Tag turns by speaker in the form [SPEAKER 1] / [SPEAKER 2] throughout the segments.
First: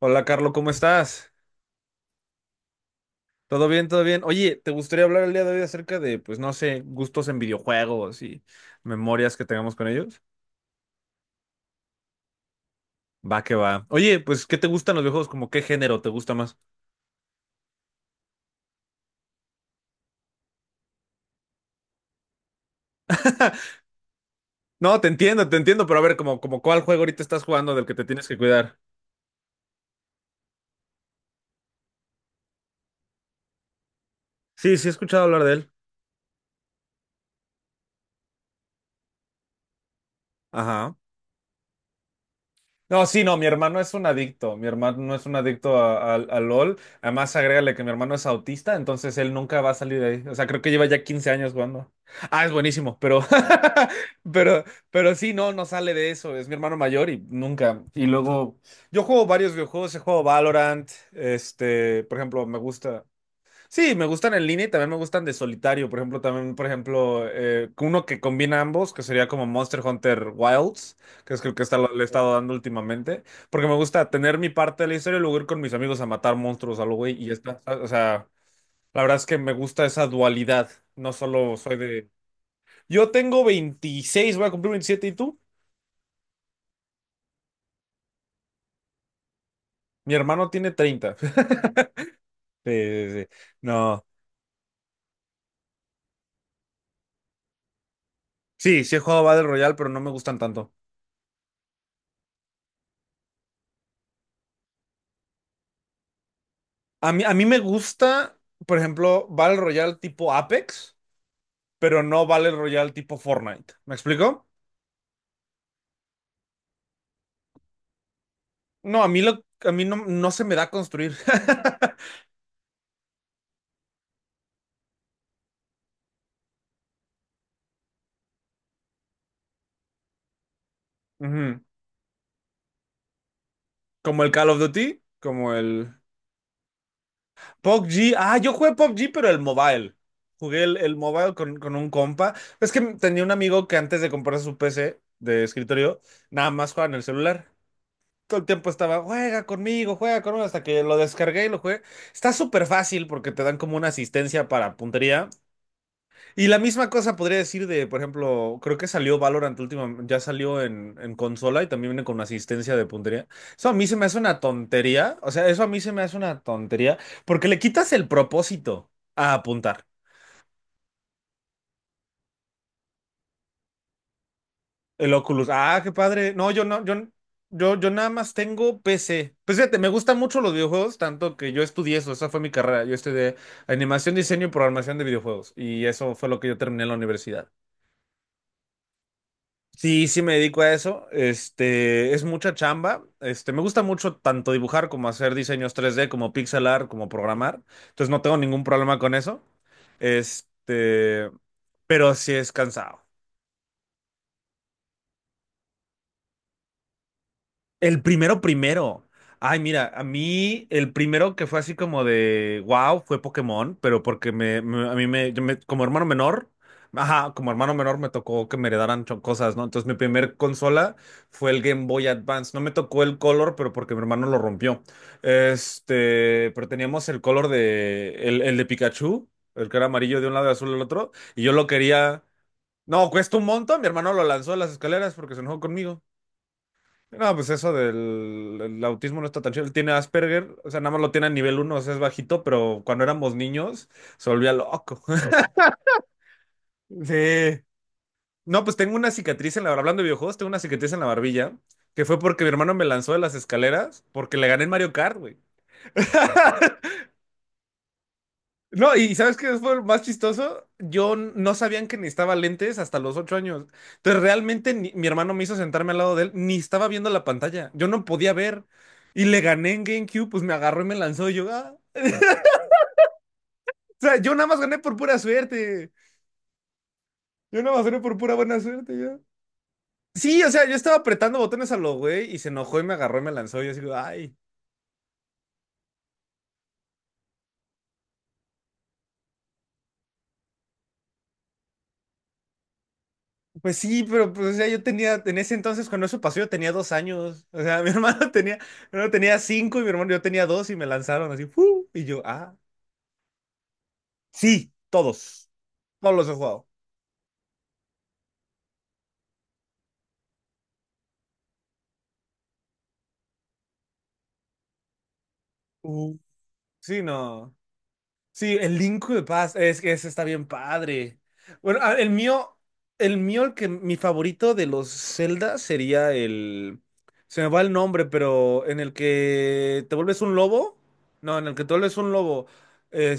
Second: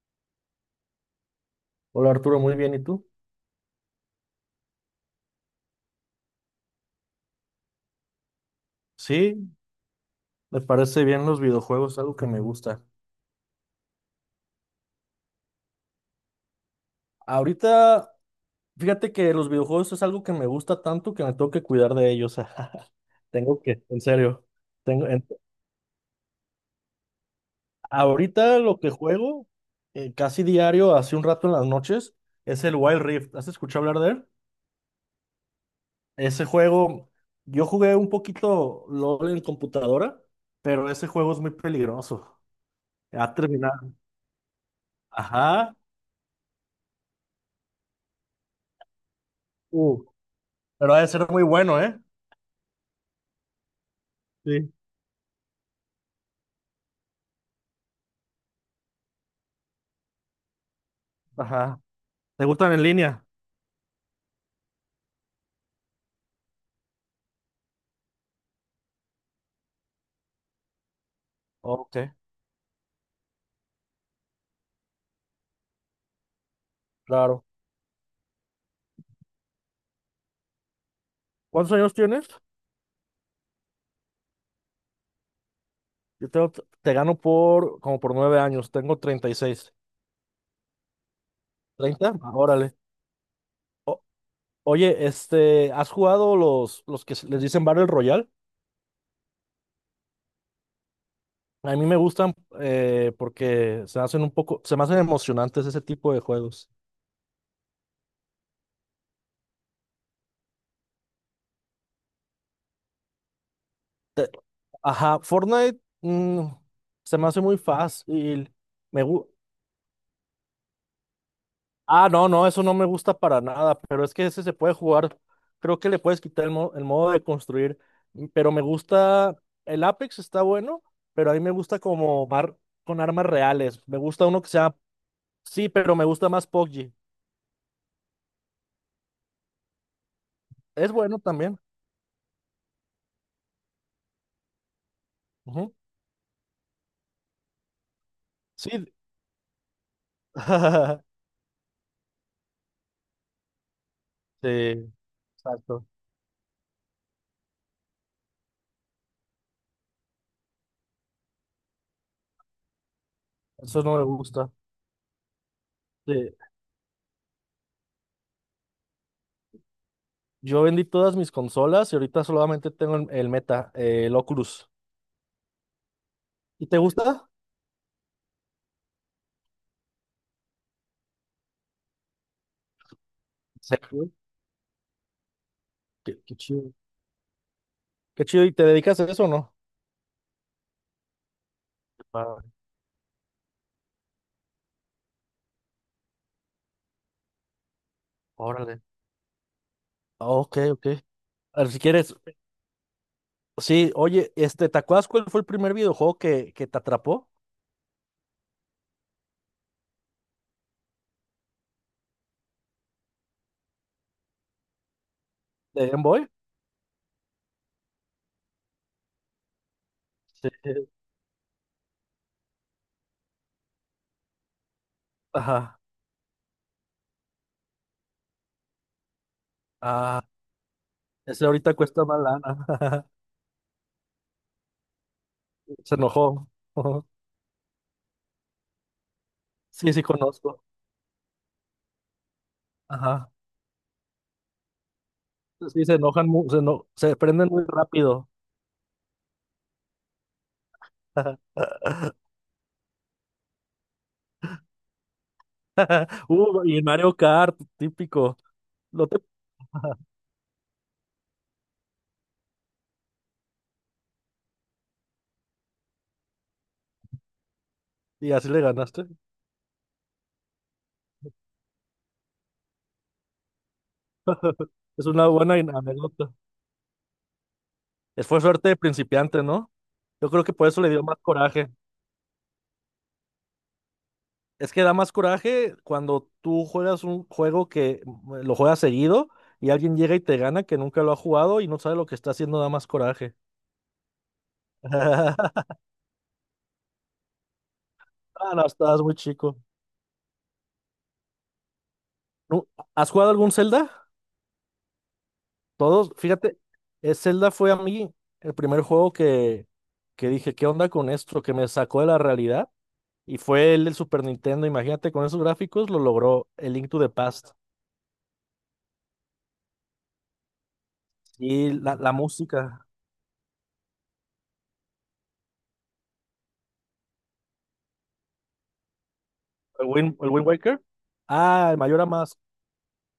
[SPEAKER 1] Hola, Carlos, ¿cómo estás?
[SPEAKER 2] Hola Arturo, muy bien, ¿y tú?
[SPEAKER 1] ¿Todo bien? ¿Todo bien? Oye, ¿te gustaría hablar el día de hoy acerca de, pues no sé, gustos en videojuegos y memorias que
[SPEAKER 2] Sí,
[SPEAKER 1] tengamos con ellos?
[SPEAKER 2] me parece bien los videojuegos, algo que me gusta.
[SPEAKER 1] Va que va. Oye, pues, ¿qué te gustan los videojuegos? ¿Como qué género te gusta más?
[SPEAKER 2] Ahorita, fíjate que los videojuegos es algo que me gusta tanto que me tengo que cuidar de ellos. Tengo que, en serio.
[SPEAKER 1] No,
[SPEAKER 2] Tengo, en-
[SPEAKER 1] te entiendo, pero a ver, como cuál juego ahorita estás jugando del que te tienes que
[SPEAKER 2] Ahorita
[SPEAKER 1] cuidar.
[SPEAKER 2] lo que juego casi diario, hace un rato en las noches, es el Wild Rift. ¿Has escuchado hablar de él?
[SPEAKER 1] Sí, sí he escuchado hablar de él.
[SPEAKER 2] Ese juego, yo jugué un poquito LOL en computadora, pero
[SPEAKER 1] Ajá.
[SPEAKER 2] ese juego es muy peligroso.
[SPEAKER 1] No, sí,
[SPEAKER 2] Ha
[SPEAKER 1] no, mi hermano
[SPEAKER 2] terminado.
[SPEAKER 1] es un adicto, mi hermano es un
[SPEAKER 2] Ajá.
[SPEAKER 1] adicto a LOL, además agrégale que mi hermano es autista, entonces él nunca va a salir
[SPEAKER 2] Uh,
[SPEAKER 1] de ahí, o sea, creo que lleva
[SPEAKER 2] pero ha
[SPEAKER 1] ya
[SPEAKER 2] de ser
[SPEAKER 1] 15
[SPEAKER 2] muy
[SPEAKER 1] años
[SPEAKER 2] bueno,
[SPEAKER 1] jugando.
[SPEAKER 2] ¿eh?
[SPEAKER 1] Ah, es buenísimo, pero, pero, pero sí, no, no sale de eso, es mi hermano mayor y nunca. Y luego, yo juego varios videojuegos, he jugado Valorant,
[SPEAKER 2] Ajá.
[SPEAKER 1] este, por
[SPEAKER 2] ¿Te
[SPEAKER 1] ejemplo, me
[SPEAKER 2] gustan en
[SPEAKER 1] gusta.
[SPEAKER 2] línea?
[SPEAKER 1] Sí, me gustan en línea y también me gustan de solitario. Por ejemplo, también, por ejemplo, uno que combina ambos, que sería como Monster Hunter Wilds, que es el que le
[SPEAKER 2] Ok,
[SPEAKER 1] he estado dando últimamente. Porque me gusta tener mi parte de la historia y luego ir con mis amigos a matar monstruos algo, güey. Y ya
[SPEAKER 2] claro.
[SPEAKER 1] está. O sea, la verdad es que me gusta esa dualidad. No solo
[SPEAKER 2] ¿Cuántos
[SPEAKER 1] soy
[SPEAKER 2] años
[SPEAKER 1] de.
[SPEAKER 2] tienes?
[SPEAKER 1] Yo tengo 26, voy a cumplir 27, ¿y tú?
[SPEAKER 2] Yo tengo, te gano por como por 9 años. Tengo 36.
[SPEAKER 1] Mi hermano tiene 30.
[SPEAKER 2] ¿30? Ah,
[SPEAKER 1] Sí,
[SPEAKER 2] órale.
[SPEAKER 1] sí, sí. No.
[SPEAKER 2] Oye, este, ¿has jugado los que se- les dicen Battle Royale?
[SPEAKER 1] Sí, sí he jugado Battle Royale, pero no me gustan tanto.
[SPEAKER 2] A mí me gustan porque se hacen un poco, se me hacen emocionantes ese tipo de juegos.
[SPEAKER 1] A mí me gusta, por ejemplo, Battle Royale tipo Apex, pero no Battle Royale tipo Fortnite. ¿Me
[SPEAKER 2] Te-
[SPEAKER 1] explico?
[SPEAKER 2] Ajá, Fortnite se me hace muy fácil.
[SPEAKER 1] No,
[SPEAKER 2] Me,
[SPEAKER 1] a mí,
[SPEAKER 2] gu-
[SPEAKER 1] lo, a mí no, no se me da construir.
[SPEAKER 2] Ah, no, no, eso no me gusta para nada, pero es que ese se puede jugar. Creo que le puedes quitar el, el modo de construir, pero me gusta, el Apex está bueno, pero a mí me
[SPEAKER 1] Ujú.
[SPEAKER 2] gusta con armas reales. Me
[SPEAKER 1] Como
[SPEAKER 2] gusta
[SPEAKER 1] el
[SPEAKER 2] uno que
[SPEAKER 1] Call of
[SPEAKER 2] sea,
[SPEAKER 1] Duty, como
[SPEAKER 2] sí,
[SPEAKER 1] el
[SPEAKER 2] pero me gusta más PUBG.
[SPEAKER 1] PUBG. Ah, yo jugué PUBG, pero el mobile. Jugué el,
[SPEAKER 2] Es
[SPEAKER 1] el
[SPEAKER 2] bueno
[SPEAKER 1] mobile con,
[SPEAKER 2] también.
[SPEAKER 1] con un compa. Es que tenía un amigo que antes de comprarse su PC de
[SPEAKER 2] Ujú.
[SPEAKER 1] escritorio, nada más jugaba en el celular. Todo el tiempo
[SPEAKER 2] Sí.
[SPEAKER 1] estaba, juega conmigo, hasta que lo descargué y lo jugué. Está súper fácil porque te dan como una asistencia para
[SPEAKER 2] Sí,
[SPEAKER 1] puntería.
[SPEAKER 2] exacto.
[SPEAKER 1] Y la misma cosa podría decir de, por ejemplo, creo que salió Valorant último ya salió en consola y también viene con una asistencia de puntería. Eso a
[SPEAKER 2] Eso
[SPEAKER 1] mí se
[SPEAKER 2] no me
[SPEAKER 1] me hace una
[SPEAKER 2] gusta.
[SPEAKER 1] tontería, o sea, eso a mí se me
[SPEAKER 2] Sí.
[SPEAKER 1] hace una tontería porque le quitas el propósito a apuntar.
[SPEAKER 2] Yo vendí todas mis consolas y ahorita solamente tengo el Meta, el Oculus.
[SPEAKER 1] El Oculus. Ah, qué padre. No, yo
[SPEAKER 2] ¿Y te
[SPEAKER 1] no, yo,
[SPEAKER 2] gusta?
[SPEAKER 1] yo, yo nada más tengo PC. Pues fíjate, me gustan mucho los videojuegos, tanto que yo estudié eso, esa fue mi carrera. Yo estudié
[SPEAKER 2] Sí.
[SPEAKER 1] animación, diseño y programación de videojuegos. Y eso
[SPEAKER 2] Qué,
[SPEAKER 1] fue
[SPEAKER 2] qué
[SPEAKER 1] lo que yo
[SPEAKER 2] chido.
[SPEAKER 1] terminé en la universidad.
[SPEAKER 2] Qué chido. ¿Y te dedicas a eso o no?
[SPEAKER 1] Sí, sí me dedico a eso. Este, es
[SPEAKER 2] Ah,
[SPEAKER 1] mucha chamba. Este, me gusta mucho tanto dibujar como hacer diseños 3D como pixel art, como programar. Entonces no tengo ningún
[SPEAKER 2] órale.
[SPEAKER 1] problema con eso.
[SPEAKER 2] Ah, ok, ok.
[SPEAKER 1] Este,
[SPEAKER 2] A ver, si quieres,
[SPEAKER 1] pero sí es cansado.
[SPEAKER 2] sí, oye, este, ¿te acuerdas cuál fue el primer videojuego que te atrapó
[SPEAKER 1] El primero primero. Ay, mira, a mí el primero que fue así como de wow fue Pokémon, pero porque me- a mí me, yo me- como
[SPEAKER 2] de Game
[SPEAKER 1] hermano
[SPEAKER 2] Boy?
[SPEAKER 1] menor, ajá, como hermano menor me tocó que me heredaran cosas, ¿no? Entonces mi primer
[SPEAKER 2] Sí.
[SPEAKER 1] consola fue el Game Boy Advance. No me tocó el Color, pero porque mi hermano lo rompió.
[SPEAKER 2] Ajá.
[SPEAKER 1] Este, pero teníamos el Color de el de Pikachu, el que era amarillo
[SPEAKER 2] Ah,
[SPEAKER 1] de un lado y azul del otro, y
[SPEAKER 2] ese
[SPEAKER 1] yo lo
[SPEAKER 2] ahorita cuesta más
[SPEAKER 1] quería.
[SPEAKER 2] lana.
[SPEAKER 1] No, cuesta un montón. Mi hermano lo lanzó a las escaleras porque se enojó
[SPEAKER 2] Se
[SPEAKER 1] conmigo.
[SPEAKER 2] enojó.
[SPEAKER 1] No, pues eso del el autismo no está tan chido. Él tiene
[SPEAKER 2] Sí, sí
[SPEAKER 1] Asperger,
[SPEAKER 2] conozco.
[SPEAKER 1] o sea, nada más lo tiene a nivel 1, o sea, es bajito, pero cuando
[SPEAKER 2] Ajá.
[SPEAKER 1] éramos niños se volvía loco.
[SPEAKER 2] Sí, se enojan, se prenden
[SPEAKER 1] Sí.
[SPEAKER 2] muy rápido.
[SPEAKER 1] No, pues tengo una cicatriz en la, hablando de videojuegos, tengo una cicatriz en la barbilla, que fue porque mi hermano me lanzó de las escaleras porque le gané en Mario Kart, güey.
[SPEAKER 2] Y el Mario Kart, típico.
[SPEAKER 1] No,
[SPEAKER 2] Lo
[SPEAKER 1] y
[SPEAKER 2] te-
[SPEAKER 1] ¿sabes qué fue lo más chistoso? No sabían que necesitaba lentes hasta los 8 años. Entonces realmente mi hermano me hizo sentarme al lado de él, ni estaba viendo la pantalla. Yo no podía
[SPEAKER 2] Y así le
[SPEAKER 1] ver.
[SPEAKER 2] ganaste.
[SPEAKER 1] Y le gané en GameCube, pues me agarró y me lanzó y yo, ah. O sea, yo nada más gané por
[SPEAKER 2] Es
[SPEAKER 1] pura
[SPEAKER 2] una buena
[SPEAKER 1] suerte.
[SPEAKER 2] anécdota.
[SPEAKER 1] Yo nada más gané por pura
[SPEAKER 2] Fue
[SPEAKER 1] buena
[SPEAKER 2] suerte de
[SPEAKER 1] suerte, ya.
[SPEAKER 2] principiante, ¿no? Yo
[SPEAKER 1] Sí,
[SPEAKER 2] creo
[SPEAKER 1] o
[SPEAKER 2] que
[SPEAKER 1] sea,
[SPEAKER 2] por
[SPEAKER 1] yo
[SPEAKER 2] eso le
[SPEAKER 1] estaba
[SPEAKER 2] dio más
[SPEAKER 1] apretando
[SPEAKER 2] coraje.
[SPEAKER 1] botones a lo güey y se enojó y me agarró y me lanzó. Y yo así, ay,
[SPEAKER 2] Es que da más coraje cuando tú juegas un juego que lo juegas seguido y alguien llega y te gana que nunca lo ha jugado y no sabe lo que está haciendo, da más coraje.
[SPEAKER 1] pues sí, pero pues, o sea, yo tenía, en ese entonces, cuando eso pasó, yo tenía 2 años. O sea, mi hermano
[SPEAKER 2] Ah,
[SPEAKER 1] tenía, mi
[SPEAKER 2] no, estabas
[SPEAKER 1] hermano
[SPEAKER 2] muy
[SPEAKER 1] tenía
[SPEAKER 2] chico.
[SPEAKER 1] cinco y mi hermano yo tenía dos y me lanzaron así, ¡fu! Y yo, ah,
[SPEAKER 2] Nu- ¿Has jugado algún Zelda?
[SPEAKER 1] sí, todos.
[SPEAKER 2] Todos,
[SPEAKER 1] Todos los he
[SPEAKER 2] fíjate,
[SPEAKER 1] jugado.
[SPEAKER 2] Zelda fue a mí el primer juego que dije, ¿qué onda con esto? Que me sacó de la realidad. Y fue el del Super Nintendo. Imagínate, con esos gráficos lo
[SPEAKER 1] Uh,
[SPEAKER 2] logró el Link to
[SPEAKER 1] Sí,
[SPEAKER 2] the Past.
[SPEAKER 1] no. Sí, el Link de Paz, es que ese está bien padre.
[SPEAKER 2] Y
[SPEAKER 1] Bueno,
[SPEAKER 2] la,
[SPEAKER 1] el
[SPEAKER 2] la
[SPEAKER 1] mío,
[SPEAKER 2] música.
[SPEAKER 1] el que mi favorito de los Zelda sería el. Se me va el nombre, pero en el que te vuelves
[SPEAKER 2] El
[SPEAKER 1] un
[SPEAKER 2] Wind
[SPEAKER 1] lobo.
[SPEAKER 2] Waker?
[SPEAKER 1] No, en el que
[SPEAKER 2] Ah,
[SPEAKER 1] te
[SPEAKER 2] el
[SPEAKER 1] vuelves
[SPEAKER 2] Mayor
[SPEAKER 1] un
[SPEAKER 2] Mask.
[SPEAKER 1] lobo.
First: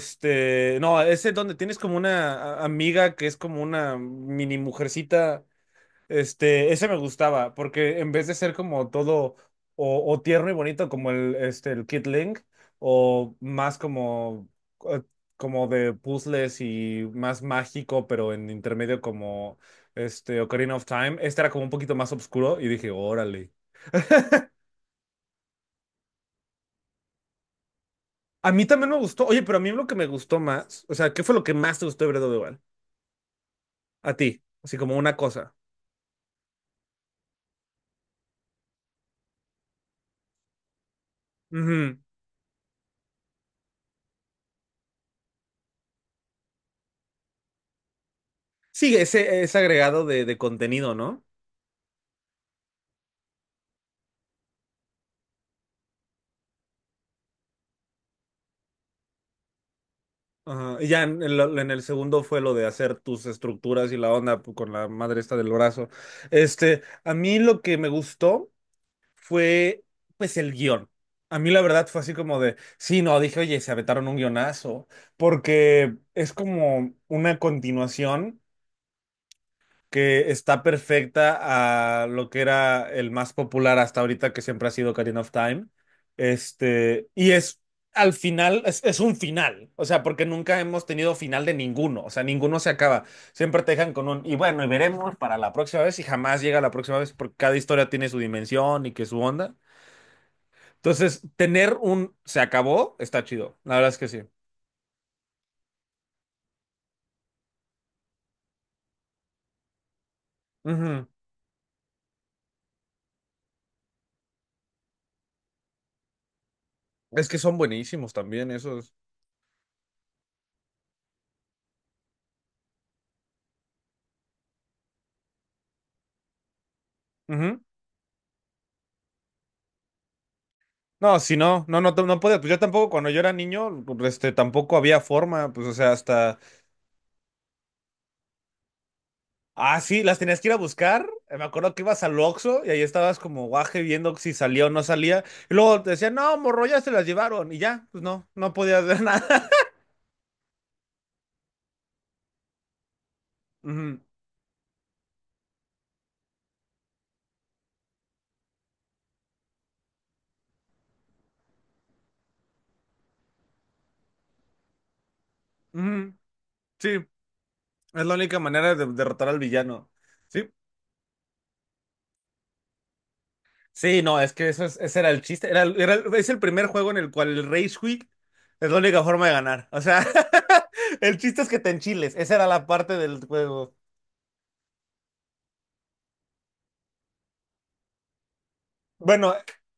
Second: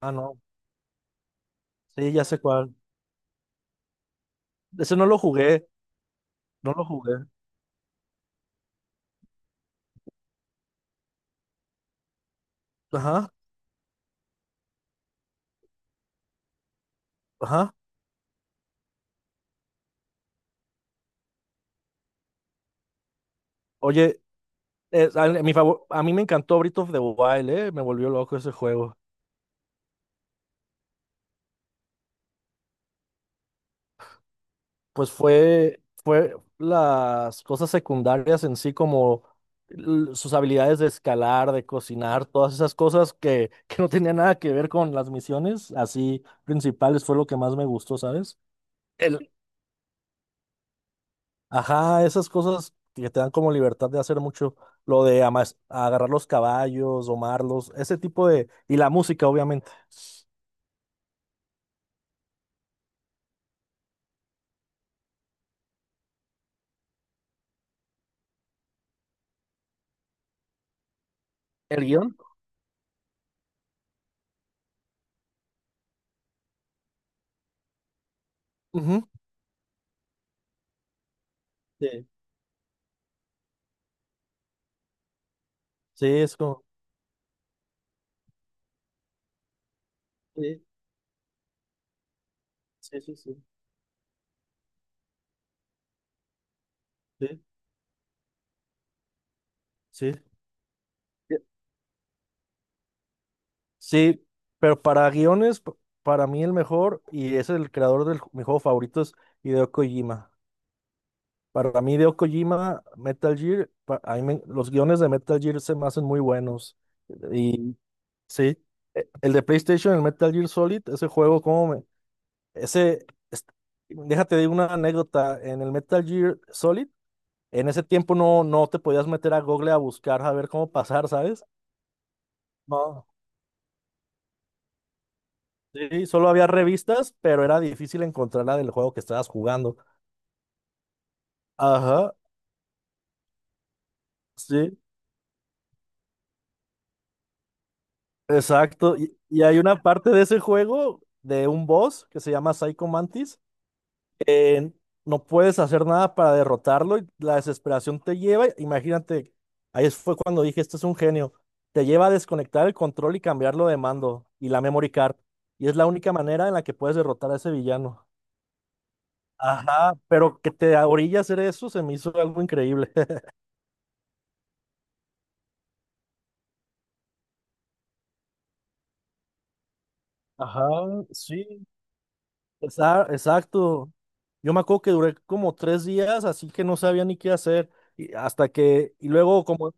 [SPEAKER 2] Ah, no.
[SPEAKER 1] No, ese donde tienes como
[SPEAKER 2] Sí, ya
[SPEAKER 1] una
[SPEAKER 2] sé cuál.
[SPEAKER 1] amiga que es como una mini
[SPEAKER 2] Ese no lo
[SPEAKER 1] mujercita.
[SPEAKER 2] jugué, no
[SPEAKER 1] Este,
[SPEAKER 2] lo
[SPEAKER 1] ese me
[SPEAKER 2] jugué.
[SPEAKER 1] gustaba, porque en vez de ser como todo o tierno y bonito como el Kid Link,
[SPEAKER 2] Ajá,
[SPEAKER 1] o más eh, como de puzzles y más
[SPEAKER 2] ajá.
[SPEAKER 1] mágico, pero en intermedio como este Ocarina of Time, este era como un poquito más oscuro y dije, órale.
[SPEAKER 2] Oye, a mí me encantó Breath of the Wild, me volvió loco ese
[SPEAKER 1] A mí también me
[SPEAKER 2] juego.
[SPEAKER 1] gustó, oye, pero a mí lo que me gustó más, o sea, ¿qué fue lo que más te gustó de Breath of the Wild? A ti, así como
[SPEAKER 2] Pues
[SPEAKER 1] una cosa.
[SPEAKER 2] fue las cosas secundarias en sí, como sus habilidades de escalar, de
[SPEAKER 1] Ujú.
[SPEAKER 2] cocinar, todas esas cosas que, que no tenían nada que ver con las misiones, así principales, fue lo que más me gustó, ¿sabes?
[SPEAKER 1] Sí,
[SPEAKER 2] El
[SPEAKER 1] ese agregado de, contenido, ¿no?
[SPEAKER 2] Ajá, esas cosas que te dan como libertad de hacer mucho, lo de agarrar los caballos, domarlos, ese tipo de... Y la música, obviamente.
[SPEAKER 1] Ajá, y ya en el segundo fue lo de hacer tus estructuras y la onda con la madre esta del brazo. Este, a mí lo que me gustó fue, pues, el guión. A mí la
[SPEAKER 2] ¿El
[SPEAKER 1] verdad fue así
[SPEAKER 2] guión?
[SPEAKER 1] como de, sí, no, dije, oye, se aventaron un guionazo, porque es como una continuación
[SPEAKER 2] Ujú.
[SPEAKER 1] que está perfecta a
[SPEAKER 2] Sí,
[SPEAKER 1] lo que era el más popular hasta ahorita, que siempre ha sido Ocarina of Time.
[SPEAKER 2] sí, es como...
[SPEAKER 1] Este, y es al final, es un final, o sea, porque nunca
[SPEAKER 2] Sí,
[SPEAKER 1] hemos tenido final de ninguno, o sea, ninguno se
[SPEAKER 2] sí,
[SPEAKER 1] acaba.
[SPEAKER 2] sí, sí,
[SPEAKER 1] Siempre te dejan con un, y bueno, y veremos para la próxima vez, y jamás llega la próxima vez, porque
[SPEAKER 2] sí,
[SPEAKER 1] cada historia tiene su dimensión y que su onda. Entonces,
[SPEAKER 2] sí.
[SPEAKER 1] tener un se acabó está chido, la verdad es que sí.
[SPEAKER 2] Sí, pero para guiones, para mí el mejor, y es el creador de mi juego favorito, es Hideo Kojima.
[SPEAKER 1] Ujú.
[SPEAKER 2] Para mí, Hideo Kojima, Metal Gear, los guiones de Metal Gear se me hacen muy buenos.
[SPEAKER 1] Es que son buenísimos también
[SPEAKER 2] Sí,
[SPEAKER 1] esos.
[SPEAKER 2] el de PlayStation, el Metal Gear Solid, ese juego, como me... Ese, déjate de una anécdota, en el Metal Gear Solid, en ese tiempo no te podías meter a Google a buscar, a ver cómo pasar,
[SPEAKER 1] No, si
[SPEAKER 2] ¿sabes?
[SPEAKER 1] no, no, no, no podía. Pues yo tampoco,
[SPEAKER 2] No.
[SPEAKER 1] cuando yo era niño, pues, este, tampoco había forma. Pues, o sea,
[SPEAKER 2] Sí, solo
[SPEAKER 1] hasta.
[SPEAKER 2] había revistas, pero era difícil encontrar la del juego que estabas jugando.
[SPEAKER 1] Ah, sí, las tenías que ir a buscar. Me acuerdo que ibas
[SPEAKER 2] Ajá,
[SPEAKER 1] al Oxxo y ahí estabas como guaje viendo si salía o
[SPEAKER 2] sí,
[SPEAKER 1] no salía. Y luego te decían, no, morro, ya se las llevaron. Y ya, pues no, no podías
[SPEAKER 2] exacto.
[SPEAKER 1] hacer
[SPEAKER 2] Y
[SPEAKER 1] nada.
[SPEAKER 2] hay una parte de ese juego, de un boss que se llama Psycho Mantis,
[SPEAKER 1] Ujú,
[SPEAKER 2] eh, no puedes hacer nada para derrotarlo y la desesperación te lleva, imagínate, ahí fue cuando dije, esto es un genio, te lleva a desconectar el control y cambiarlo de mando y la memory card. Y es la única
[SPEAKER 1] ujú.
[SPEAKER 2] manera en la que puedes
[SPEAKER 1] Sí,
[SPEAKER 2] derrotar a ese
[SPEAKER 1] es
[SPEAKER 2] villano.
[SPEAKER 1] la única manera de derrotar al villano.
[SPEAKER 2] Ajá, pero
[SPEAKER 1] Sí,
[SPEAKER 2] que te orilla a hacer eso se me hizo algo increíble.
[SPEAKER 1] sí, no, es que ese era el chiste. Es el primer juego en el cual el Rage Quit es la única forma de ganar. O sea,
[SPEAKER 2] Ajá,
[SPEAKER 1] el chiste es que
[SPEAKER 2] sí.
[SPEAKER 1] te enchiles. Esa era la parte del juego.
[SPEAKER 2] Exacto. Yo me acuerdo que duré como 3 días, así que no sabía ni qué hacer. Y hasta que, y
[SPEAKER 1] Bueno,
[SPEAKER 2] luego como,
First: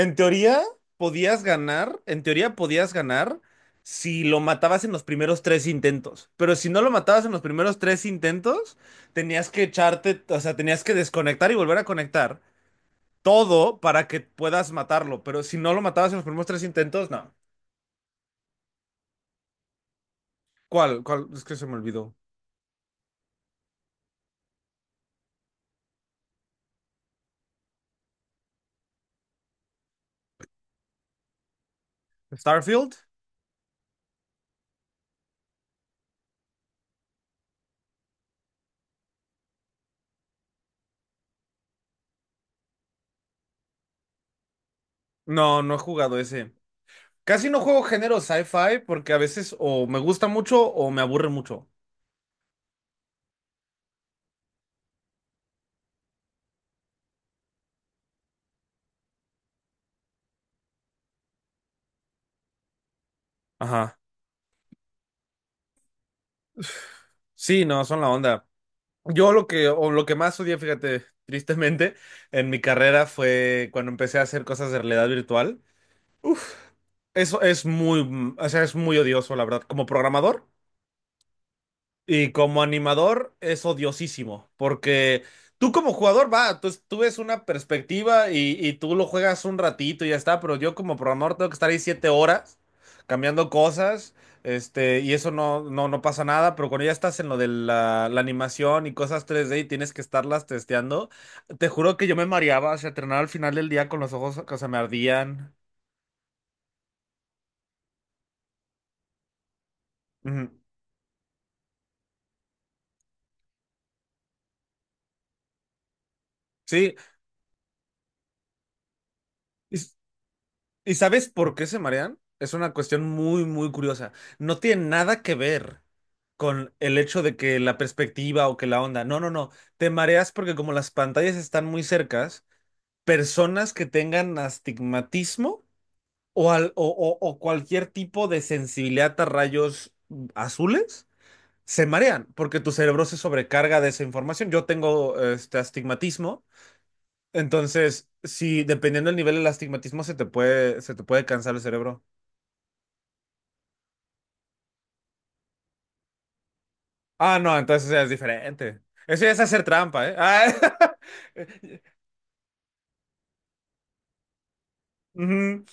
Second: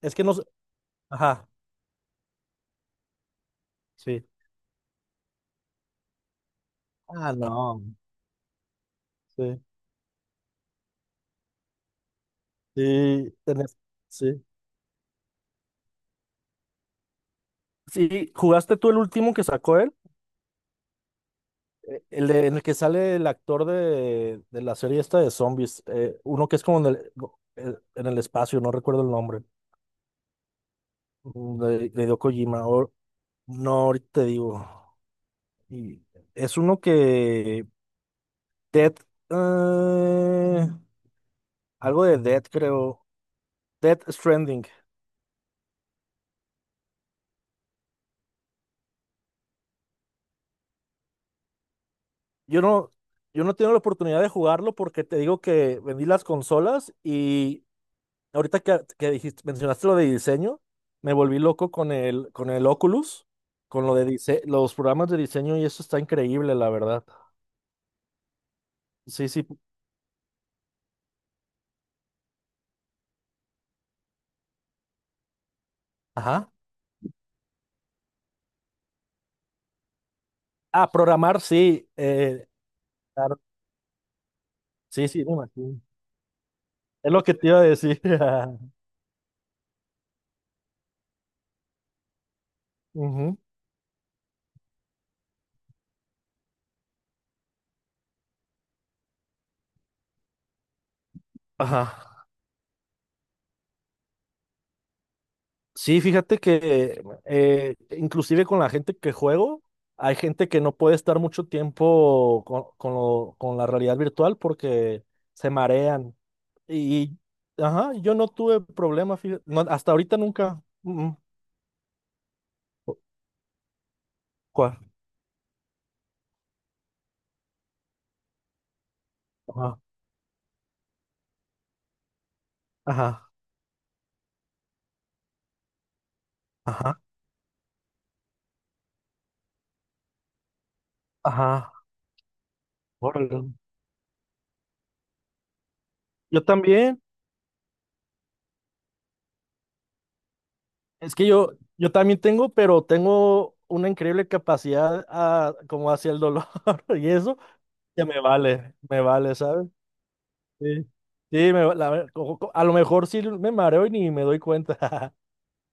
[SPEAKER 2] es que no,
[SPEAKER 1] teoría podías
[SPEAKER 2] ajá,
[SPEAKER 1] ganar, en teoría podías ganar si
[SPEAKER 2] sí,
[SPEAKER 1] lo matabas en los primeros tres intentos. Pero si no lo matabas en
[SPEAKER 2] Ah,
[SPEAKER 1] los primeros
[SPEAKER 2] no.
[SPEAKER 1] tres intentos, tenías
[SPEAKER 2] Sí.
[SPEAKER 1] que echarte, o sea, tenías que desconectar y volver a conectar
[SPEAKER 2] Sí,
[SPEAKER 1] todo para que
[SPEAKER 2] sí.
[SPEAKER 1] puedas matarlo. Pero si no lo matabas en los primeros tres intentos, no.
[SPEAKER 2] Sí, ¿jugaste tú el último que sacó él?
[SPEAKER 1] ¿Cuál? ¿Cuál? Es que se me olvidó.
[SPEAKER 2] En el que sale el actor de la serie esta de zombies, uno que es como en el espacio, no recuerdo el nombre, de Hideo Kojima,
[SPEAKER 1] ¿Starfield?
[SPEAKER 2] no, ahorita te digo. Y es uno que, Dead, eh, algo de Dead creo, Dead Stranding.
[SPEAKER 1] No, no he jugado ese. Casi no juego género sci-fi porque a veces o me gusta mucho o me aburre mucho.
[SPEAKER 2] Yo no, yo, no tengo la oportunidad de jugarlo porque te digo que vendí las consolas y ahorita que dijiste, mencionaste lo de diseño, me volví loco con el Oculus, con lo
[SPEAKER 1] Ajá.
[SPEAKER 2] de los programas de diseño y eso está increíble, la verdad.
[SPEAKER 1] Sí, no, son la onda.
[SPEAKER 2] Sí,
[SPEAKER 1] Yo lo
[SPEAKER 2] sí.
[SPEAKER 1] que, o lo que más odié, fíjate, tristemente, en mi carrera fue cuando empecé a hacer cosas de realidad virtual.
[SPEAKER 2] Ajá.
[SPEAKER 1] Eso es muy, o sea, es muy odioso, la verdad. Como programador,
[SPEAKER 2] Ah, programar, sí.
[SPEAKER 1] y como animador
[SPEAKER 2] Claro.
[SPEAKER 1] es odiosísimo,
[SPEAKER 2] Sí,
[SPEAKER 1] porque
[SPEAKER 2] sí, me
[SPEAKER 1] tú
[SPEAKER 2] imagino.
[SPEAKER 1] como jugador, va, tú
[SPEAKER 2] Es
[SPEAKER 1] ves
[SPEAKER 2] lo que
[SPEAKER 1] una
[SPEAKER 2] te iba a decir.
[SPEAKER 1] perspectiva y, y tú lo juegas un ratito y ya está, pero yo como programador tengo que estar ahí 7 horas
[SPEAKER 2] Ujú.
[SPEAKER 1] cambiando cosas, este, y eso no, no, no pasa nada, pero cuando ya estás en lo de la, animación y cosas 3D y tienes que estarlas testeando, te juro que yo me
[SPEAKER 2] Ajá.
[SPEAKER 1] mareaba, o sea, terminaba al final del día con los ojos que se me ardían.
[SPEAKER 2] Sí, fíjate que inclusive con la gente que juego, hay gente
[SPEAKER 1] Ujú.
[SPEAKER 2] que no puede estar mucho tiempo con, con la realidad virtual porque se marean.
[SPEAKER 1] Sí.
[SPEAKER 2] Y, ajá, yo no tuve problemas, fíjate, no, hasta ahorita nunca.
[SPEAKER 1] ¿Y
[SPEAKER 2] Mm.
[SPEAKER 1] sabes por qué se marean? Es una cuestión muy, muy curiosa. No
[SPEAKER 2] ¿Cuál?
[SPEAKER 1] tiene nada que ver con el hecho de que la perspectiva o que la onda. No, no, no.
[SPEAKER 2] Ajá,
[SPEAKER 1] Te mareas porque como las pantallas están muy cercas,
[SPEAKER 2] ajá,
[SPEAKER 1] personas que tengan astigmatismo o, al-
[SPEAKER 2] ajá,
[SPEAKER 1] o cualquier tipo de sensibilidad a rayos azules
[SPEAKER 2] ajá,
[SPEAKER 1] se marean porque tu cerebro se
[SPEAKER 2] órale.
[SPEAKER 1] sobrecarga de esa información. Yo tengo este
[SPEAKER 2] Yo
[SPEAKER 1] astigmatismo,
[SPEAKER 2] también,
[SPEAKER 1] entonces si dependiendo del nivel del astigmatismo se te puede se te
[SPEAKER 2] es
[SPEAKER 1] puede
[SPEAKER 2] que yo,
[SPEAKER 1] cansar el
[SPEAKER 2] yo
[SPEAKER 1] cerebro.
[SPEAKER 2] también tengo, pero tengo una increíble capacidad a, como hacia el dolor y
[SPEAKER 1] Ah,
[SPEAKER 2] eso,
[SPEAKER 1] no, entonces
[SPEAKER 2] que
[SPEAKER 1] es diferente.
[SPEAKER 2] me
[SPEAKER 1] Eso ya
[SPEAKER 2] vale,
[SPEAKER 1] es hacer
[SPEAKER 2] ¿sabes?
[SPEAKER 1] trampa, ¿eh?
[SPEAKER 2] Sí, sí, me va- la ver- co- co- a lo mejor sí me mareo y ni me doy cuenta,
[SPEAKER 1] Ujú.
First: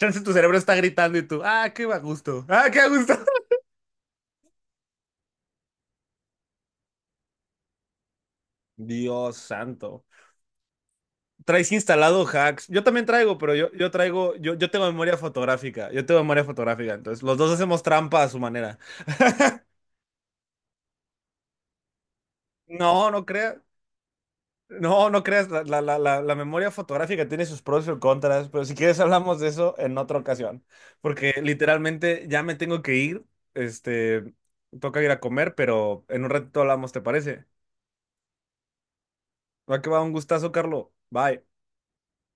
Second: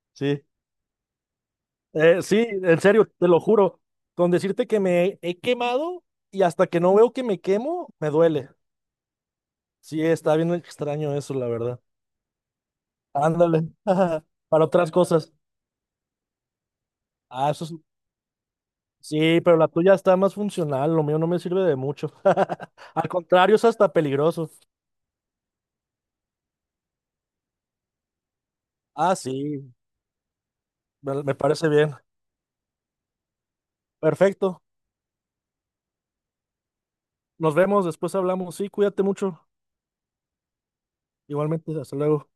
[SPEAKER 1] Chance tu
[SPEAKER 2] sí.
[SPEAKER 1] cerebro está gritando y tú, ah, qué a
[SPEAKER 2] Sí,
[SPEAKER 1] gusto, ah,
[SPEAKER 2] en
[SPEAKER 1] qué a
[SPEAKER 2] serio,
[SPEAKER 1] gusto.
[SPEAKER 2] te lo juro. Con decirte que me he quemado y hasta que no veo que me quemo, me duele.
[SPEAKER 1] Dios
[SPEAKER 2] Sí,
[SPEAKER 1] santo.
[SPEAKER 2] está bien extraño eso, la
[SPEAKER 1] Traes
[SPEAKER 2] verdad.
[SPEAKER 1] instalado hacks. Yo también traigo, pero
[SPEAKER 2] Ándale,
[SPEAKER 1] yo traigo, yo,
[SPEAKER 2] para
[SPEAKER 1] yo tengo
[SPEAKER 2] otras
[SPEAKER 1] memoria
[SPEAKER 2] cosas.
[SPEAKER 1] fotográfica. Yo tengo memoria fotográfica. Entonces, los
[SPEAKER 2] Ah,
[SPEAKER 1] dos
[SPEAKER 2] eso es-
[SPEAKER 1] hacemos trampa a su manera.
[SPEAKER 2] Sí, pero la tuya está más funcional, lo mío no me sirve de mucho. Al
[SPEAKER 1] No, no
[SPEAKER 2] contrario,
[SPEAKER 1] creas.
[SPEAKER 2] es hasta peligroso.
[SPEAKER 1] No, no creas, la memoria fotográfica tiene sus pros y sus contras, pero si quieres
[SPEAKER 2] Ah, sí,
[SPEAKER 1] hablamos de eso en otra ocasión,
[SPEAKER 2] me
[SPEAKER 1] porque
[SPEAKER 2] me parece bien.
[SPEAKER 1] literalmente ya me tengo que ir, este,
[SPEAKER 2] Perfecto.
[SPEAKER 1] toca ir a comer, pero en un ratito hablamos, ¿te parece?
[SPEAKER 2] Nos vemos, después hablamos. Sí, cuídate mucho.
[SPEAKER 1] Va que va, un gustazo, Carlo. Bye.
[SPEAKER 2] Igualmente, hasta luego.